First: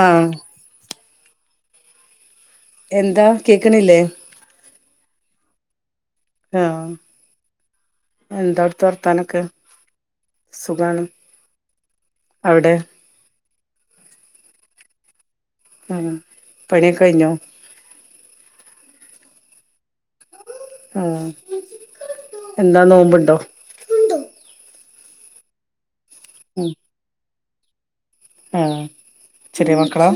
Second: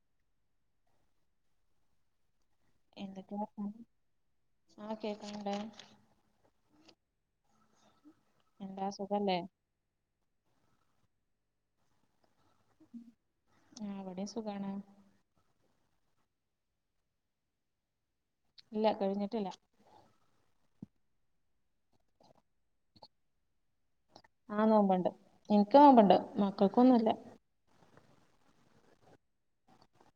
ആഹ് എന്താ എന്തൊക്കെ കേക്ക്ണില്ലേ ഉണ്ട് ആഹ് എന്താ അവിടുത്തെ വർത്താനൊക്കെ സുഖണോ ആ അവടെ സുഖാണ് ആ പണിയൊകഴിഞ്ഞോ ഇല്ല കഴിഞ്ഞിട്ടില്ല ആ എന്താ നോമ്പുണ്ടോ ആ നോമ്പ്ണ്ട് ഇൻക്ക് നോമ്പ്ണ്ട് മക്കൾക്കൊന്നുല്ല ആ ചെറിയ മക്കളാ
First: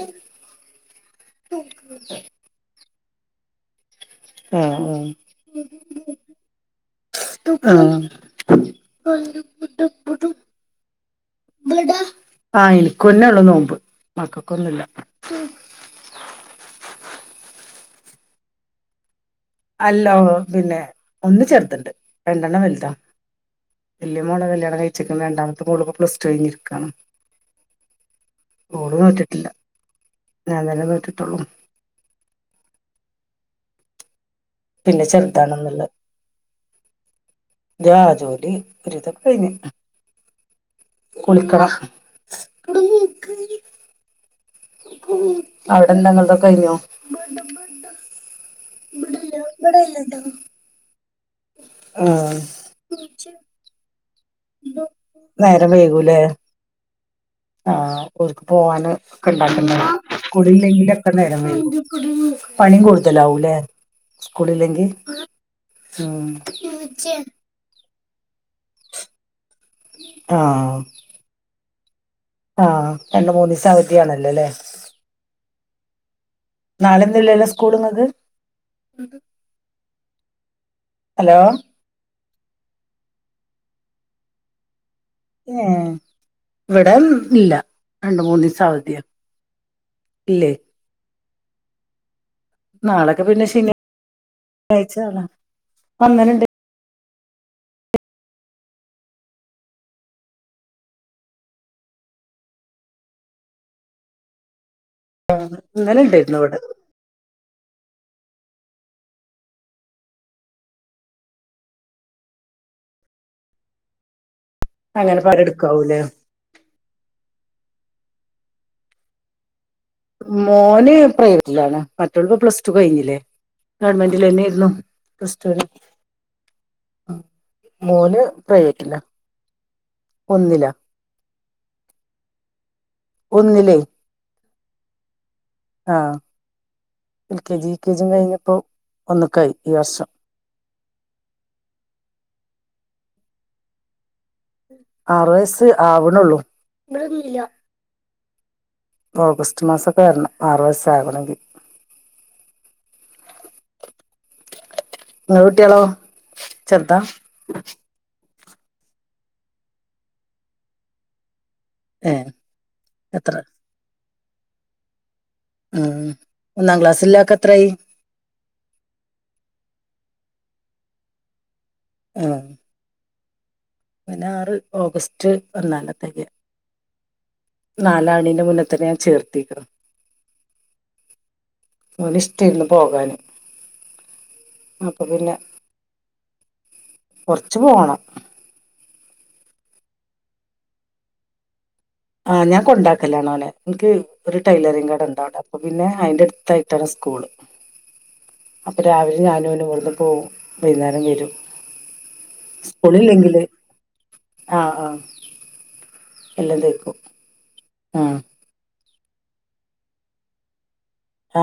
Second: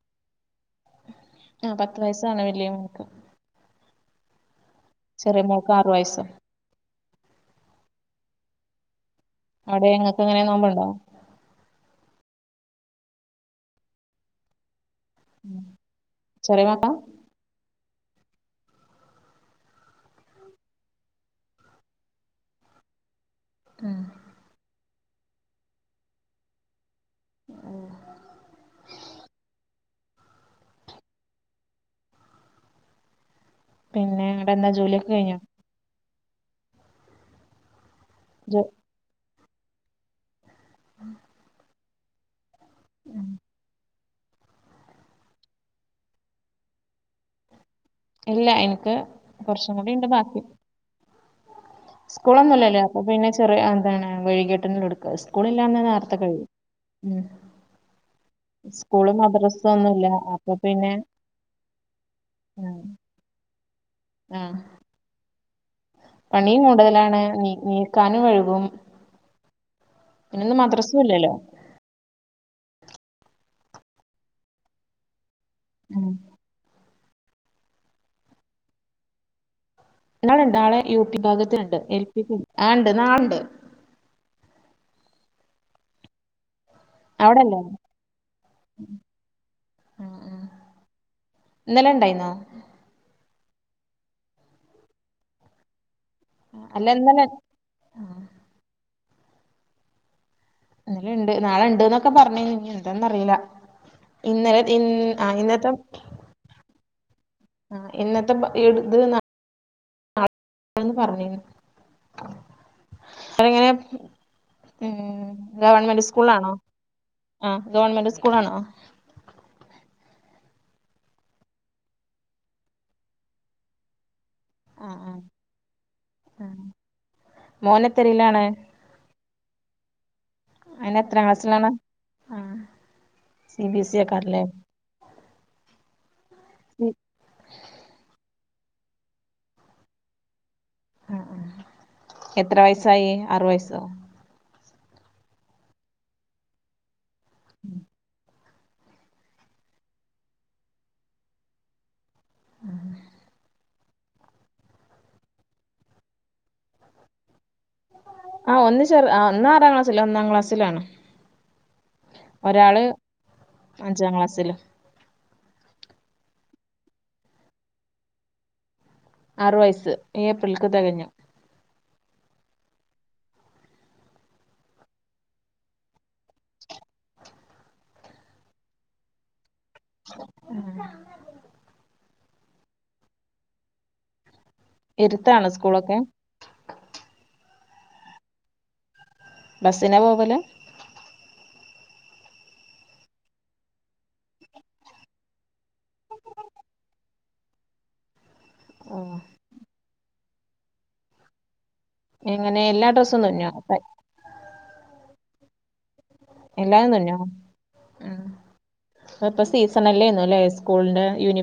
ആ പത്ത് വയസാണ് വലിയോന് ആഹ് ചെറിയ മോക്ക് ആറു വയസ്സും ബ്ലൂറ്റുതാണോ അവിടെ ഇങ്ങക്ക് എങ്ങന നോബ്ണ്ടോ ആഹ് എനിക്കുന്നെഉള്ളു നോമ്പ് മക്കക്കൊന്നുല്ല ശറി മാക്കാ അല്ലോ പിന്നെ ഒന്ന് ചേർത്ണ്ട് രണ്ടെണ്ണം വലുതാ ഉം വല്യ മോളെ കല്യാണം കഴിച്ചിക് രണ്ടാമത്തെ മൂള് പ്ലസ് ടു കഴിഞ്ഞിരിക്കാണ് ഓള് നോറ്റ് ട്ടില്ല ഞാൻ നല്ല നോറ്റുട്ടോള്ളൂ പിന്നെ നിട്ടന്താ ജോലിയൊക്കെ കഴിഞ്ഞോ ജാ ജോലി ജോ ഒരുതക്ക കഴിഞ്ഞു കുളിക്കണം മം അവിടെന്താ ങ്ങൾതൊക്കെ കഴിഞ്ഞോ ഇല്ല എനിക്ക് ബിടല്ല കുറച്ചും ഇവിടല്ലട്ടോ സ്കൂളൊന്നുംല്ലല്ലോ അപ്പൊ പിന്നെ ചെറിയ അ എന്താണ് വൈകിട്ടിങ്ങന്നെ എടുക്ക നേരം സ്കൂളില്ലാന്ന നേർത്തെ വൈകൂലേ കഴിയും ഉം ആഹ് ഓർക്ക് പോവന് സ്കൂളും ഒക്കെ മദ്രസ ഉണ്ടാക്കണ്ടെ ഒന്നുമില്ല അപ്പൊ പിന്നെ കുളില്ലെങ്കിലൊക്കെ നേരം വൈകും പണി ഉം. കൂടുതലാവൂലേ ആ സ്കൂളില്ലെങ്കി ഉം പണിയും കൂടുതലാണ് നി നീക്കാനും വഴുകും പിന്നന്ന് ആഹ് മദ്രസു ഇല്ലല്ലോ ആഹ് രണ്ട് മൂന്നിസം അവധി ആണല്ലോല്ലേ മും നാളെനുല്ലല്ലോ സ്കൂളി ആവധി നാളണ്ട് നാളെ യു പി ഭാഗത്തുണ്ട് എൽ പിണ്ട് ആണ്ട് നാളണ്ട് ഏഹ് ഇവിടെന്നും ഇല്ല അവിടെല്ലേ രണ്ട് മൂന്ന് ദിസം അവധിയാ ഉം ഉം ഇല്ലേ ഇന്നലെ ഇണ്ടായിന്നോ നാളൊക്കെ പിന്നെ ശനിയാഴ്ച വന്നനുണ്ട്. ന്നെന്താണ്. ഇന്നലെ ഇണ്ട് നാളെണ്ട്ന്നൊക്കെ പറഞ്ഞിനി ഇനി എന്താന്ന്റിയില്ല ഇന്നലെ ഇൻ ആ ഇന്നത്തെ ഇന്നലെ ഇണ്ടായിരുന്നു ഇവിടെ ആ ഇന്നത്തെ ഇത് പറഞ്ഞിനി അ എങ്ങനെ അങ്ങനെ മം പണിയെടുക്കാവൂലേ ഗവൺമെന്റ് സ്കൂളാണോ? ആ ഗവൺമെന്റ് സ്കൂളാണോ മോന് പ്രൈവറ്റിലാണ് മറ്റുള്ളപ്പോ പ്ലസ് ടു കഴിഞ്ഞില്ലേ ഗവൺമെന്റ് ഇലന്നരുന്നു ആ ആ പ്ലസ്റ്റു ലാ മോന് പ്രൈവറ്റില. അയിന് എത്രാം ക്ലാസ്സിലാണ് ആ സി ഒന്നിലേ ബി എസ് സി ആക്കാരല്ലേ ആ L K G U K ജിയും കഴിഞ്ഞപ്പോ ഒന്ന്ക്കായി ഈവർഷം ആ എത്ര വയസ്സായി ആറു വയസ്സോ? ആറ് വയസ്സ് ആവണള്ളൂ. ഓഗസ്റ്റ് മാസൊക്കെ വരണം ആറ് വയസ്സ് ആകണെങ്കി ആഹ ങ്ങളെ കുട്ടികളോ ചെറുതാ ആഹ് ഒന്ന് ചെറു ഒന്ന് ആറാം ക്ലാസ്സില് ഒന്നാം ക്ലാസ്സിലാണ്. ഏഹ് ഒരാള് എത്ര അഞ്ചാം ക്ലാസ്സിലും. ഉം ഒന്നാം ക്ലാസ്ല്ലാക്ക് എത്രായി? ആറു വയസ്സ് ഈ ഏപ്രിൽക്ക് തികഞ്ഞു ആ ഇവനാറ് ഓഗസ്റ്റ് വന്നാലാ തെകയാ നാലാക്ണീന്റെ മുന്നേ തന്നെ ഞാൻ ചേർത്തിക്ക്ണ് ഉം ഇഓന്ഷ്ടയ്ക്ക്ണ് പോകാന് അപ്പൊ പിന്നെ എരുത്താണോ സ്കൂളൊക്കെ ച്ച് പോണം ബസ്സിനാ പോകല് ആ ഞാ കൊണ്ടാക്ക്കലാണോനെ ഇൻക്ക് ഒരു ടൈലറിംകടണ്ടവടെ അപ്പൊ പിന്നെ അയിന്റെടുത്തയിട്ടണ് സ് കൂള് [inaudible] അപ്പൊ രാവിലെ ഞാനൂ ഒനും ഇവിടുന്ന് പോകും വൈന്നേരം വരും എങ്ങനെ എല്ലാ സ്കൂള് ഡ്രസ്സും ഇല്ലെങ്കില് തുന്നോ ആ ആ എല്ലാതും തൂന്നോ ആ ഇപ്പൊപ്പൊ സീസണല്ലേന്നൊല്ലേ ആ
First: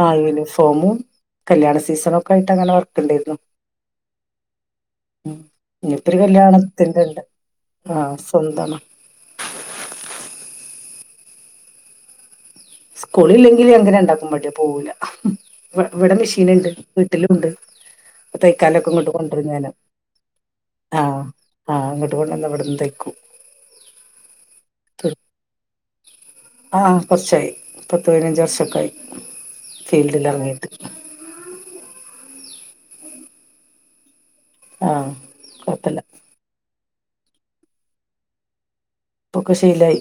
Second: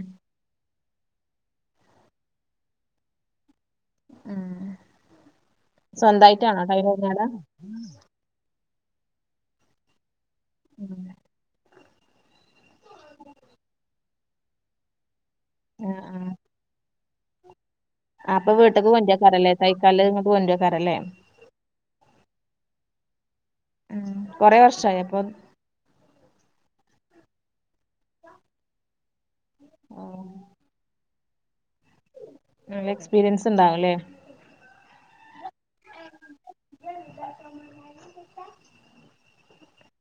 ആ യൂണിഫോമും കല്യാണ സീസണൊക്കായിട്ട് അങ്ങനെ വർക്ക് ണ്ടേരുന്നു ഉം ഇനിയിപ്പൊ ഒരു സ്വന്തായിട്ടാണോ കല്യാണത്തിന്റെ ടൈലറിങ് കട ഉണ്ട് ആഹ് സ്വന്തമാണ് ഉം സ്കൂളില്ലെങ്കിൽ ഞങ്ങക്ക് രണ്ടാക്കും മടിയാ പോവൂല അപ്പൊ ആ വിടെ ആ മിഷീനുണ്ട് വീട്ടിലുണ്ട് അപ്പൊ വീട്ട്ക്ക് തയ്ക്കാലൊക്കെ ഇങ്ങോട്ട് കൊണ്ടുവരും കൊണ്ടരാക്കാരല്ലേ തൈക്കാള്ളത് ഇങ്ങട്ട് കൊണ്ടരാക്കാരാല്ലേ ആ ഇങ്ങട്ട് കൊണ്ടന്ന് ഇവിടെന്ന് തയ്ക്കും ഉം കൊറെ വർഷായോ അപ്പൊ ആ കൊറച്ചായി പത്ത് പതിനഞ്ച് വർഷൊക്കായി ഫീൽഡിൽ ഇറങ്ങീട്ട് നല്ല എക്സ്പീരിയൻസ്ണ്ടാവും ല്ലേ ആ കൊഴപ്പല്ല [unintelligible] പ്പൊക്കെ ശീലായി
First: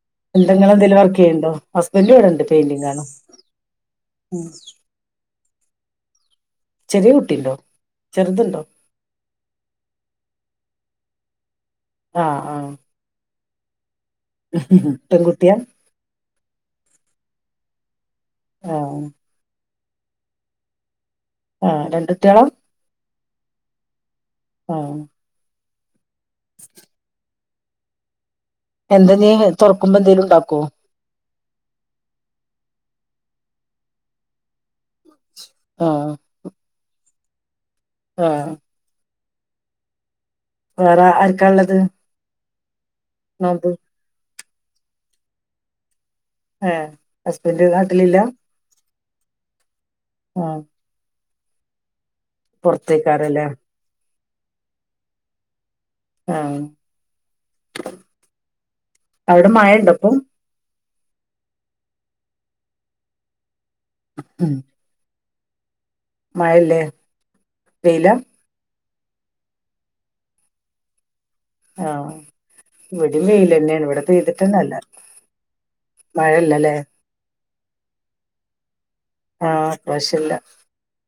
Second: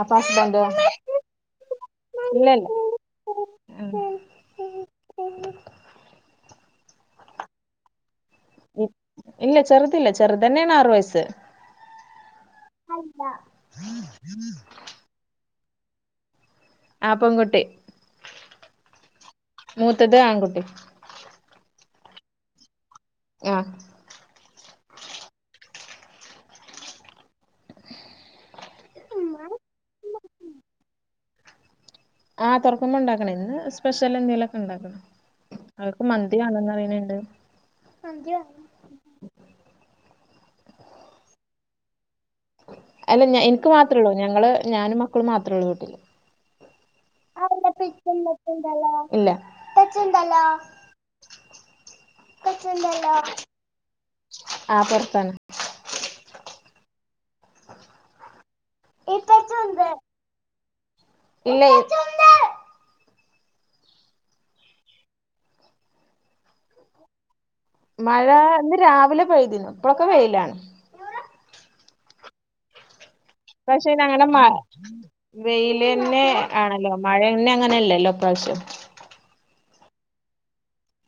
അപ്പൊ എന്താ ഹസ്ബന്റോ ങ്ങളെന്തേലും വർക്ക് ചെയ്യണ്ടോ ഹസ്ബന്റ് ഇവിടെണ്ട് ഇല്ലല്ല പെയിന്റിങാണ് ഇല്ല ഉം [inaudible] ചെറിയ കുട്ടിണ്ടോ ചെറുതുണ്ടോ ഇല്ല ചെറുതില്ല ചെറു തന്നേണാറു വയസ്സ് ആ ആ പെൺകുട്ടിയാ ആ പെൺകുട്ടി ആ മൂത്തത് ആൺകുട്ടി ആ രണ്ടു കുട്ടേളാ ആ ആ [inaudible] എന്താഞ് തുറക്കുമ്പോ എന്തെങ്കിലും ഉണ്ടാക്കോ ആ തുറക്കുമ്പോ ഇണ്ടാക്കണം ഇന്ന് സ്പെഷ്യൽ എന്തേങ്കലുംഒക്കെ ഉണ്ടാക്കണം അവൊക്ക് ആഹ് മന്തി മാണെന്ന് പറണ്ണ്ട് നോക്കി ആഹ് വേറെ ആർക്കാ ഉള്ളത് അല്ല എനിക്ക് മാത്രേ ഉള്ളൂ ഞങ്ങള് ഞാനും മക്കളും മാത്രേ ഉള്ളൂ വീട്ടില്ല ഏഹ് ഹസ്ബൻഡ് നാട്ടിലില്ല ആല തച്ചന്തല പുൊറത്തേക്കാറല്ലേ ആ പുറത്താണ് ആഹ അവിടെ മഴ ഇണ്ടപ്പ ഇന്ന ഉം മഴല്ലേ വെയിലാ മഴ ഇന്ന് രാവിലെ പെയ്തിന്നു ഇപ്പഴൊക്കെ പെയലാണ് ആഹ പക്ഷെ ഞങ്ങളുടെ മ വെൽ തന്നെ മഴല്ലല്ലേ ആണല്ലോ മഴ പിന്നെ അങ്ങനെയല്ലല്ലോ പ്രാവശ്യം ആഹ് പ്രാവശ്യല്ല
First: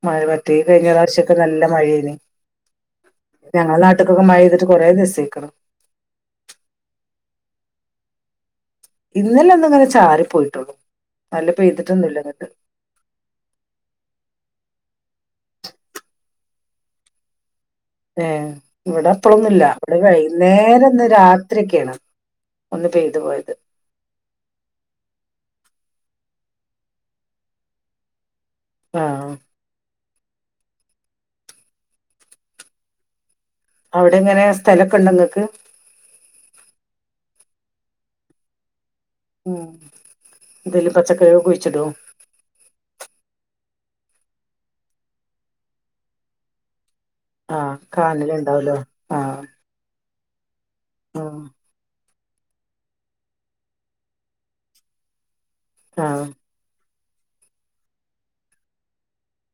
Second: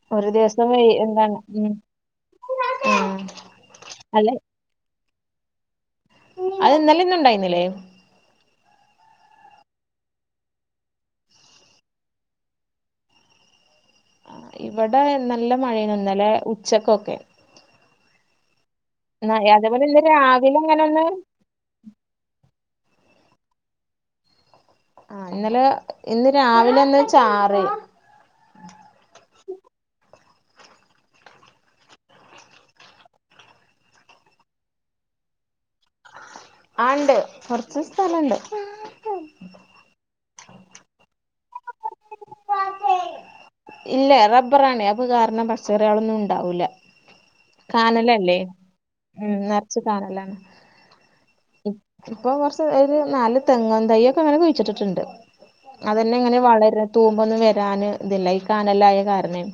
മഴ ഒരു പത്തി ദിവസം കഴിഞ്ഞ വെയി പ്രാവശ്യൊക്കെ എന്താണ് നല്ല ഉം മഴേനി ഉം ഞങ്ങള നാട്ടക്കൊക്കെ മഴ ചെയ്തിട്ട് കൊറെേ രസിക്കണം അത്ാല ഇന്നുംണ്ടായിുന്നില്ലേ ഇന്നല ഒന്ന ഇങ്ങനെ ചാരി പോയിട്ടുള്ളു നല്ലപ്പോ ചെയ്തിട്ടൊന്നും ഇല്ലങ്ങിട്ട് [unintelligible] ഇവിടെ നല്ല മഴന്നൊന്നല്ലേ ഉച്ചക്കൊക്കെ ആഹ ഇവിടെ അപ്പഴൊന്നുമ അതേപോലെ ഇ ഇന്ന് ഇവിടെ രാവിലെ നേര ഇങ്ങനെ ഒന്ന് രാത്രി ഒക്കെയാണ് ഒന്ന് പെയ്തു പോയത് ആഹ ഇന്നലെ ഇന്ന് രാവിലെ എന്ന് വെച്ചാറ് ആഹ അവിടെ എങ്ങനെ സ്ഥലൊക്കെ ഉണ്ടങ്ങക്ക് ആ ഉണ്ട് കൊറച്ച് സ്ഥലുണ്ട് ഉം ച്ചടോ ഇല്ല റബ്ബറാാണ് അപ്പ കാരണം പച്ചറികളൊന്നും ഉണ്ടാവൂില്ല ആഹ് കാനല് കാനലല്ലേ ഇണ്ടാവല്ലോ ഉം നിറച്ച് കാനലാണ് ആഹ ഇപ്പൊ കുറച്ച് ഒരു നാല് തെങ്ങൻ തൈ ഒക്കെ ഇങ്ങനെ കുഴിച്ചിട്ടിട്ടുണ്ട് അതന്നെ ആഹ് ഇങ്ങനെ വളര തൂ്പൊന്നും വരാന് ഇതില്ല ഈ കാനല്ലായ കാരണം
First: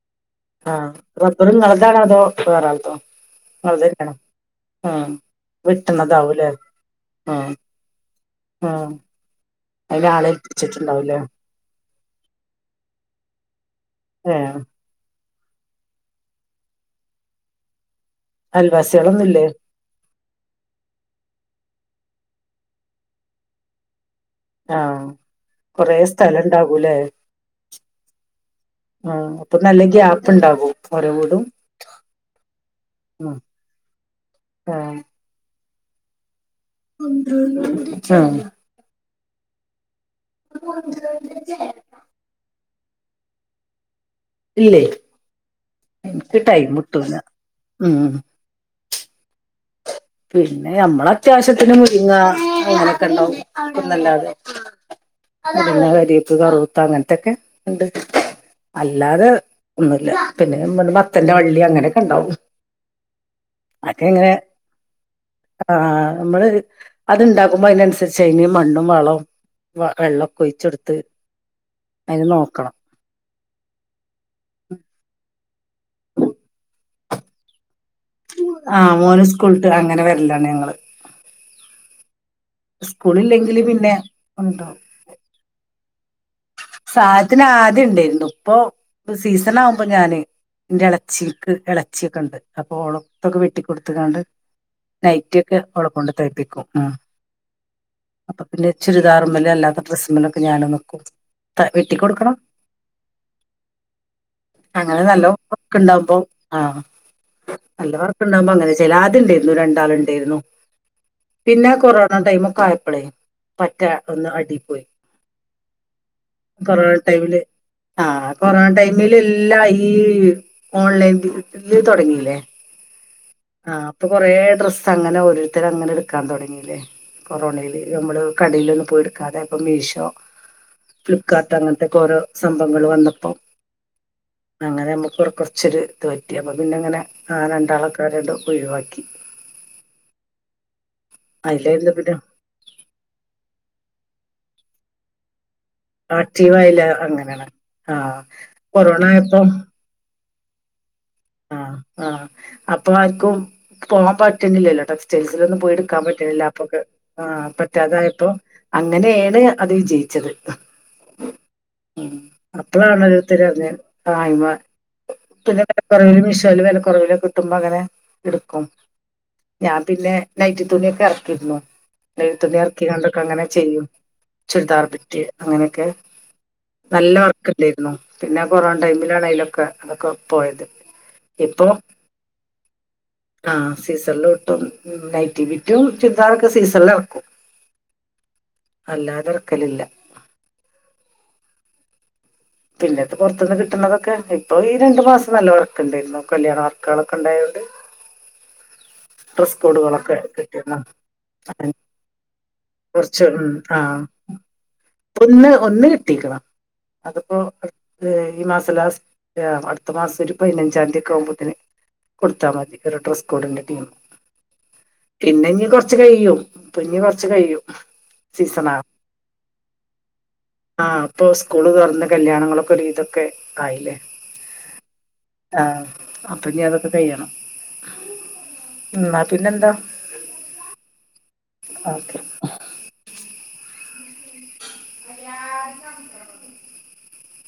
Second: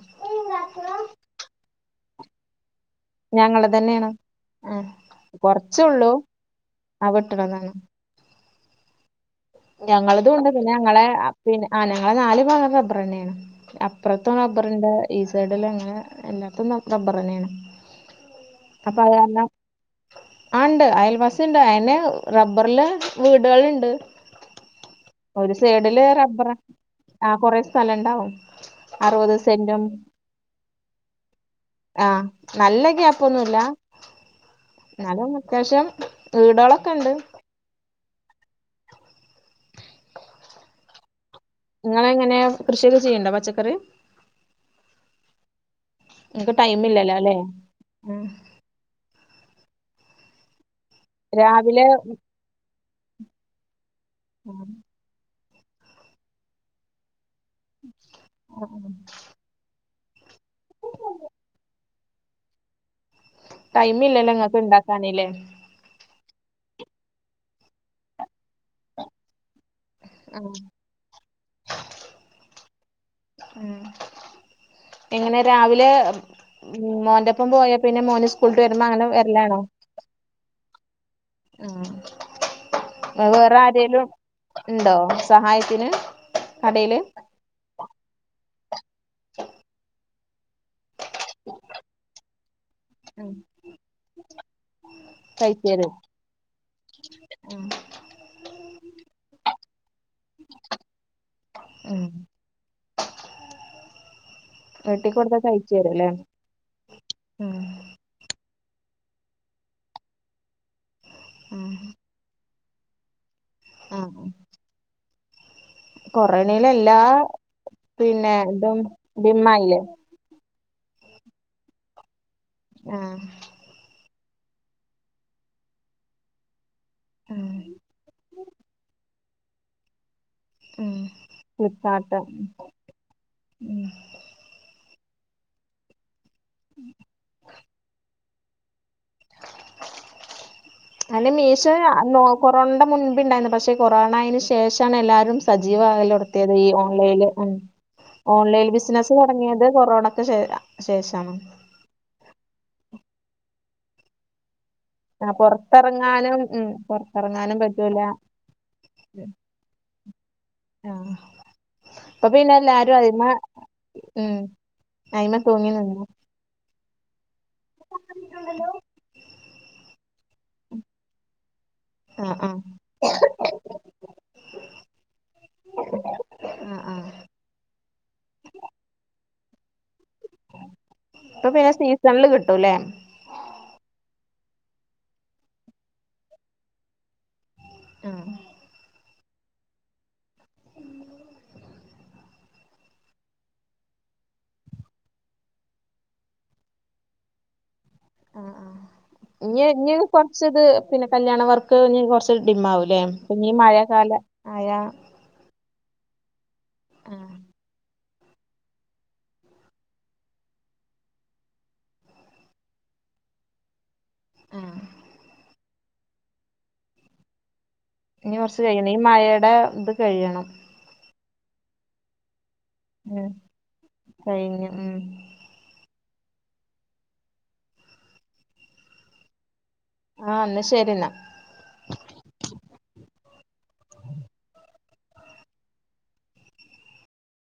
പറോ ഞങ്ങള് തന്നെയാണ് ആ ഉം കൊറച്ചൊള്ളൂ വിട്ടണതാവൂലേ ആ ഉം വെട്ടണതാണ് ആഹ ഞങ്ങളത് കൊൊണ്ട് പിന്നെ ഞങ്ങളെ പിന്നെ ആ ഞങ്ങളെ നാല് ഭങ്ങ അബറ തന്നെയാണ് അപ്പറത്തും ഏഹ് റബ്ബർുണ്ട് ഈ സൈഡല്ലാം അങ്ങനെ എല്ലാത്തും റബ്ബർ തന്നെയാണ് അപ്പൊ അതല്ല അയൽവാസികളൊന്നുല്ലേ ആ ഉണ്ട് അയൽ ബസുണ്ട് അയിെ റബ്ബറിലെ വീടുകളുണ്ട് ആഹ് ഒരു കൊറേ സൈഡില് സ്ഥലം റബ്ബറ ഇണ്ടാകൂലേ ആ കൊറ സ്ഥല ഇണ്ടാവും ആഹ അപ്പൊ നല്ല ഗ്യ ആപ്പ് ഉണ്ടാാവും ഒഓര വീടും ആഹ നല്ല ഗ്യയാപ്പ് ആഹ് ഒന്നുമല്ല എന്നാലും അത്യാവശ്യം ഈടോളൊക്കെ ഇണ്ട് അ [unintelligible] നിങ്ങളെങ്ങനെയ കൃഷിയൊക്കെ ചെയ്യണ്ടോ പച്ചക്കറി. ഇല്ലേ എനിക്ക് ടൈം ഇല്ലല്ലോ അല്ലേ ഉം. പി പി ഞമ്മളത്യാവശ്യത്തിന് രാവിലെ മുരിങ്ങ അങ്ങനൊക്കെ ഉണ്ടാവും ഒന്നല്ലാതെ. പിന്നെ കരിയപ്പ് കറുത്ത അങ്ങനത്തൊക്കെ ഉണ്ട് അല്ലാതെ ഒന്നുല്ല പിന്നെ നമ്മ മത്തന്റെ വള്ളി അങ്ങനെയൊക്കെ ഉണ്ടാവും. ടൈമ് അതൊക്കെ ഇല്ലല്ലെ ഇങ്ങനെ ഇങ്ങക്ക് ഇണ്ടാക്കാനി ല്ലേ. ആ, നമ്മള് അത്ണ്ടാക്കുമ്പോ അതിനനുസരിച്ച് അയിന് മണ്ണും വളവും വ വെള്ളമൊക്കെ ഉം ഒഴിച്ചൊടുത്ത് അതിന് നോക്കണം. ഉം എങ്ങനെ രാവിലെ മോന്റൊപ്പം പോയ പിന്നെ മോന് സ്കൂളിട്ട് ആ വരുമ്പോ അങ്ങനെ മോന് വെരലാണോ സ്കൂളിട്ട് അങ്ങനെ വരലാണ് ഞങ്ങള് ആഹ്. വേറെ സ്കൂളില്ലെങ്കിൽ പിന്നെ ആരേലും ഉണ്ടോ ഇണ്ടോ സഹായത്തിന് കടയില് സഹായത്തിന് ആദ്യം ഇണ്ടായിരുന്നു ഇപ്പൊ സീസൺ ആവുമ്പോ ഞാന് ഇന്റെ ഇട ച്ചിക്ക് ഇളച്ചിയൊക്കെ ഉണ്ട് അപ്പൊ ഓളോപ്പൊക്കെ വെട്ടിക്കൊടുത്ത്‌ങാണ്ട് നൈറ്റിയൊക്കെ തയ്ച്ചു ഓളെ തരും കൊണ്ട് തയ്പ്പിക്കും ആ അപ്പൊ പിന്നെ ചുരിദാറുമ്മേലും അല്ലാത്ത ഡ്രസ്സുമേലൊക്കെ ഞാനും നിൽക്കും ത ഉം വെട്ടിക്കൊടുക്കണം അങ്ങനെ വെട്ടി നല്ല കൊടുത്താ തയ്ച്ചു വർക്ക് തരും അല്ലേ ഉണ്ടാവുമ്പോ ആ നല്ല വർക്ക്ണ്ട വുമ്പോ അങ്ങനെ ചെയ്യൽ അദ്യണ്ടായിരുന്നു രണ്ടാള് ഇണ്ടായിരുന്നു പിന്നെ കൊറോണ ടൈമ് ക്കായപ്പളേ മറ്റെ ആഹ് ഒന്ന് അടീ പോയി കൊറോണയിൽ കൊറോണ എല്ലാ ടൈമില് ആ പിന്നെ കൊറോണ ഇതും ടൈമില് എല്ലാം ഡിമ്മായില്ലേ ഈ ഓൺലൈൻ ഫീൽ [unintelligible] ഡില് തുടങ്ങില്ലേ ആ ഇപ്പൊ കുറേ ഡ്രസ്സ് അങ്ങനെ ഓരോര്ത്തർ അങ്ങനെ എടുക്കാൻ തൊടങ്ങിയില്ലേ കൊറോണയില് നമ്മള് കടയിലൊന്നും പോയി എടുക്കാതെ ഇപ്പൊ മീശോ ഫ്ലിപ്കാർട്ട് അങ്ങനത്തെക്കെ ഓരോ ഫ്ലിപ്കാർട്ട് സംഭങ്ങൾ വന്നപ്പോ അങ്ങനെ നമ്മ കു കുറച്ചൊരു ഇത് പറ്റി അപ്പ പിന്നെ അങ്ങനെ ആ രണ്ടാൾക്കാരെണ്ട് ഒഴിവാക്കി [inaudible] അതിന് മീശോ അതിലായിരുന്നു പിന്നെ കൊറോണന്റെ മുൻപ് ഉണ്ടായിരുന്നു പക്ഷെ കൊറോണയിന് ശേ ശേഷാണ് എല്ലാരും സജീവാകലൊടുത്തിയത് ഈ ആക്റ്റീവായില്ല ഓൺലൈനിൽ അങ്ങനെയാണ് ഉം ആഹ് ഓൺലൈൻ കൊറോണ ബിസിനസ് ആയപ്പം തൊടങ്ങിയത് കൊറോണ- ക്ക് ശേ ശേഷാണു ഇപ്പ ആർക്കും പോകാൻ പറ്റുന്നില്ലല്ലോ ആഹ് ടെക്സ്റ്റെയിസ് ഒന്നും പോയി എടുക്കാൻ പൊറത്തെറങ്ങാനും പറ്റണില്ല അപ്പൊ ഉം ആ പൊറത്തെറങ്ങാനും പറ്റൂല പറ്റാതായപ്പോ അങ്ങനെയാണ് അത് വിജയി ആഹ് ഉം ഇപ്പൊ പിന്നെ എല്ലാരും അപ്പളാണ് അയ്മ ഓരോത്തരു പറഞ്ഞ ഉം ആയ് [unintelligible] മ അയ്മ പിന്നെ തൂങ്ങി നിന്നു കൊറവില് മിഷോൽ വില കുറവിൽ കിട്ടുമ്പോ അങ്ങനെ ഇട്ക്കും. ഞാൻ പിന്നെ നൈറ്റി തുണിയൊക്കെ എറക്കിര്ന്നു. ആഹ് നൈറ്റിത്തുണി ആഹ് എറക്കിങ്ങാണ്ടൊക്കെ അങ്ങനെ ചെയ്യും. ചുരിദാർ ബിറ്റ് അങ്ങന്യൊക്കെ ആഹ് ആഹ് നല്ല വർക്ക് ഇണ്ടേര്ന്നു. പിന്നെ കൊറോണ ടൈമിലാണ് അയ്ലൊക്ക അതൊക്കെ പൊ ഇപ്പൊ പിന്നെ സീസണില് കിട്ടൂല്ലേ ആഹ് സീസൺലു ട്ടും. നൈറ്റി ബിറ്റും ചുരിദാറൊക്കെ സീസൺല് എറക്കും. ആഹ് അല്ലാതെർക്കലില്ല. പിന്നെ ത്ത് പൊർത്ത്ന്ന് കിട്ട്ണതൊക്കെ. ഇപ്പൊ ഈ രണ്ടു മാസം നല്ല വർക്ക് ഇണ്ടേര്ന്നു. കല്യാണ വർക്കുകളൊക്കെ ഉണ്ടായതോണ്ട് ആഹ് ആഹ് ഇഞ് ഇഞ് കൊർച്ച് ത് കിട്ടിയിരുന്നു പിന്നെ കല്യാണ വർക്ക് ഞ് കൊർച്ച് ഡിമ്മാവുലേ. കുറച്ച് ഉം പിഞ് ആ മഴൊക്കാ അല്ലെ അ ഒന്ന് ഒന്ന് കിട്ടീക്കണം അതും ആഹ് ഈ മാസം ലാസ്റ്റ് അടുത്ത മാസം ഒരു പതിനഞ്ചാം ന്തിയൊക്കെ ആവുമ്പോത്തിന് കൊടുത്താ മതി ഒരു ഡ്രസ്സ് കോഡിന്റെ ടീം ആഹ് പിന്നെ ഇനി കൊർച്ച് കഴിയും പിന്നെ കൊർച്ച് കഴിയും. ഇനി കൊറച്ച് സീസണാ കഴിയണം ഈ മഴയുടെ ഇത് കഴിയണം. ആ ഇപ്പൊ സ്കൂള് തുറന്ന് കല്യാണങ്ങളൊക്കെ ഒരു വിധോക്കെ ഉം ആയില്ലേ കഴിഞ്ഞു ഉം ആ അപ്പൊ ഇനി അതൊക്കെ കയ്യണം എന്നാ പിന്നെ എന്താ ആ എന്നാ ശരി എന്നാ ഓക്കെ [unintelligible]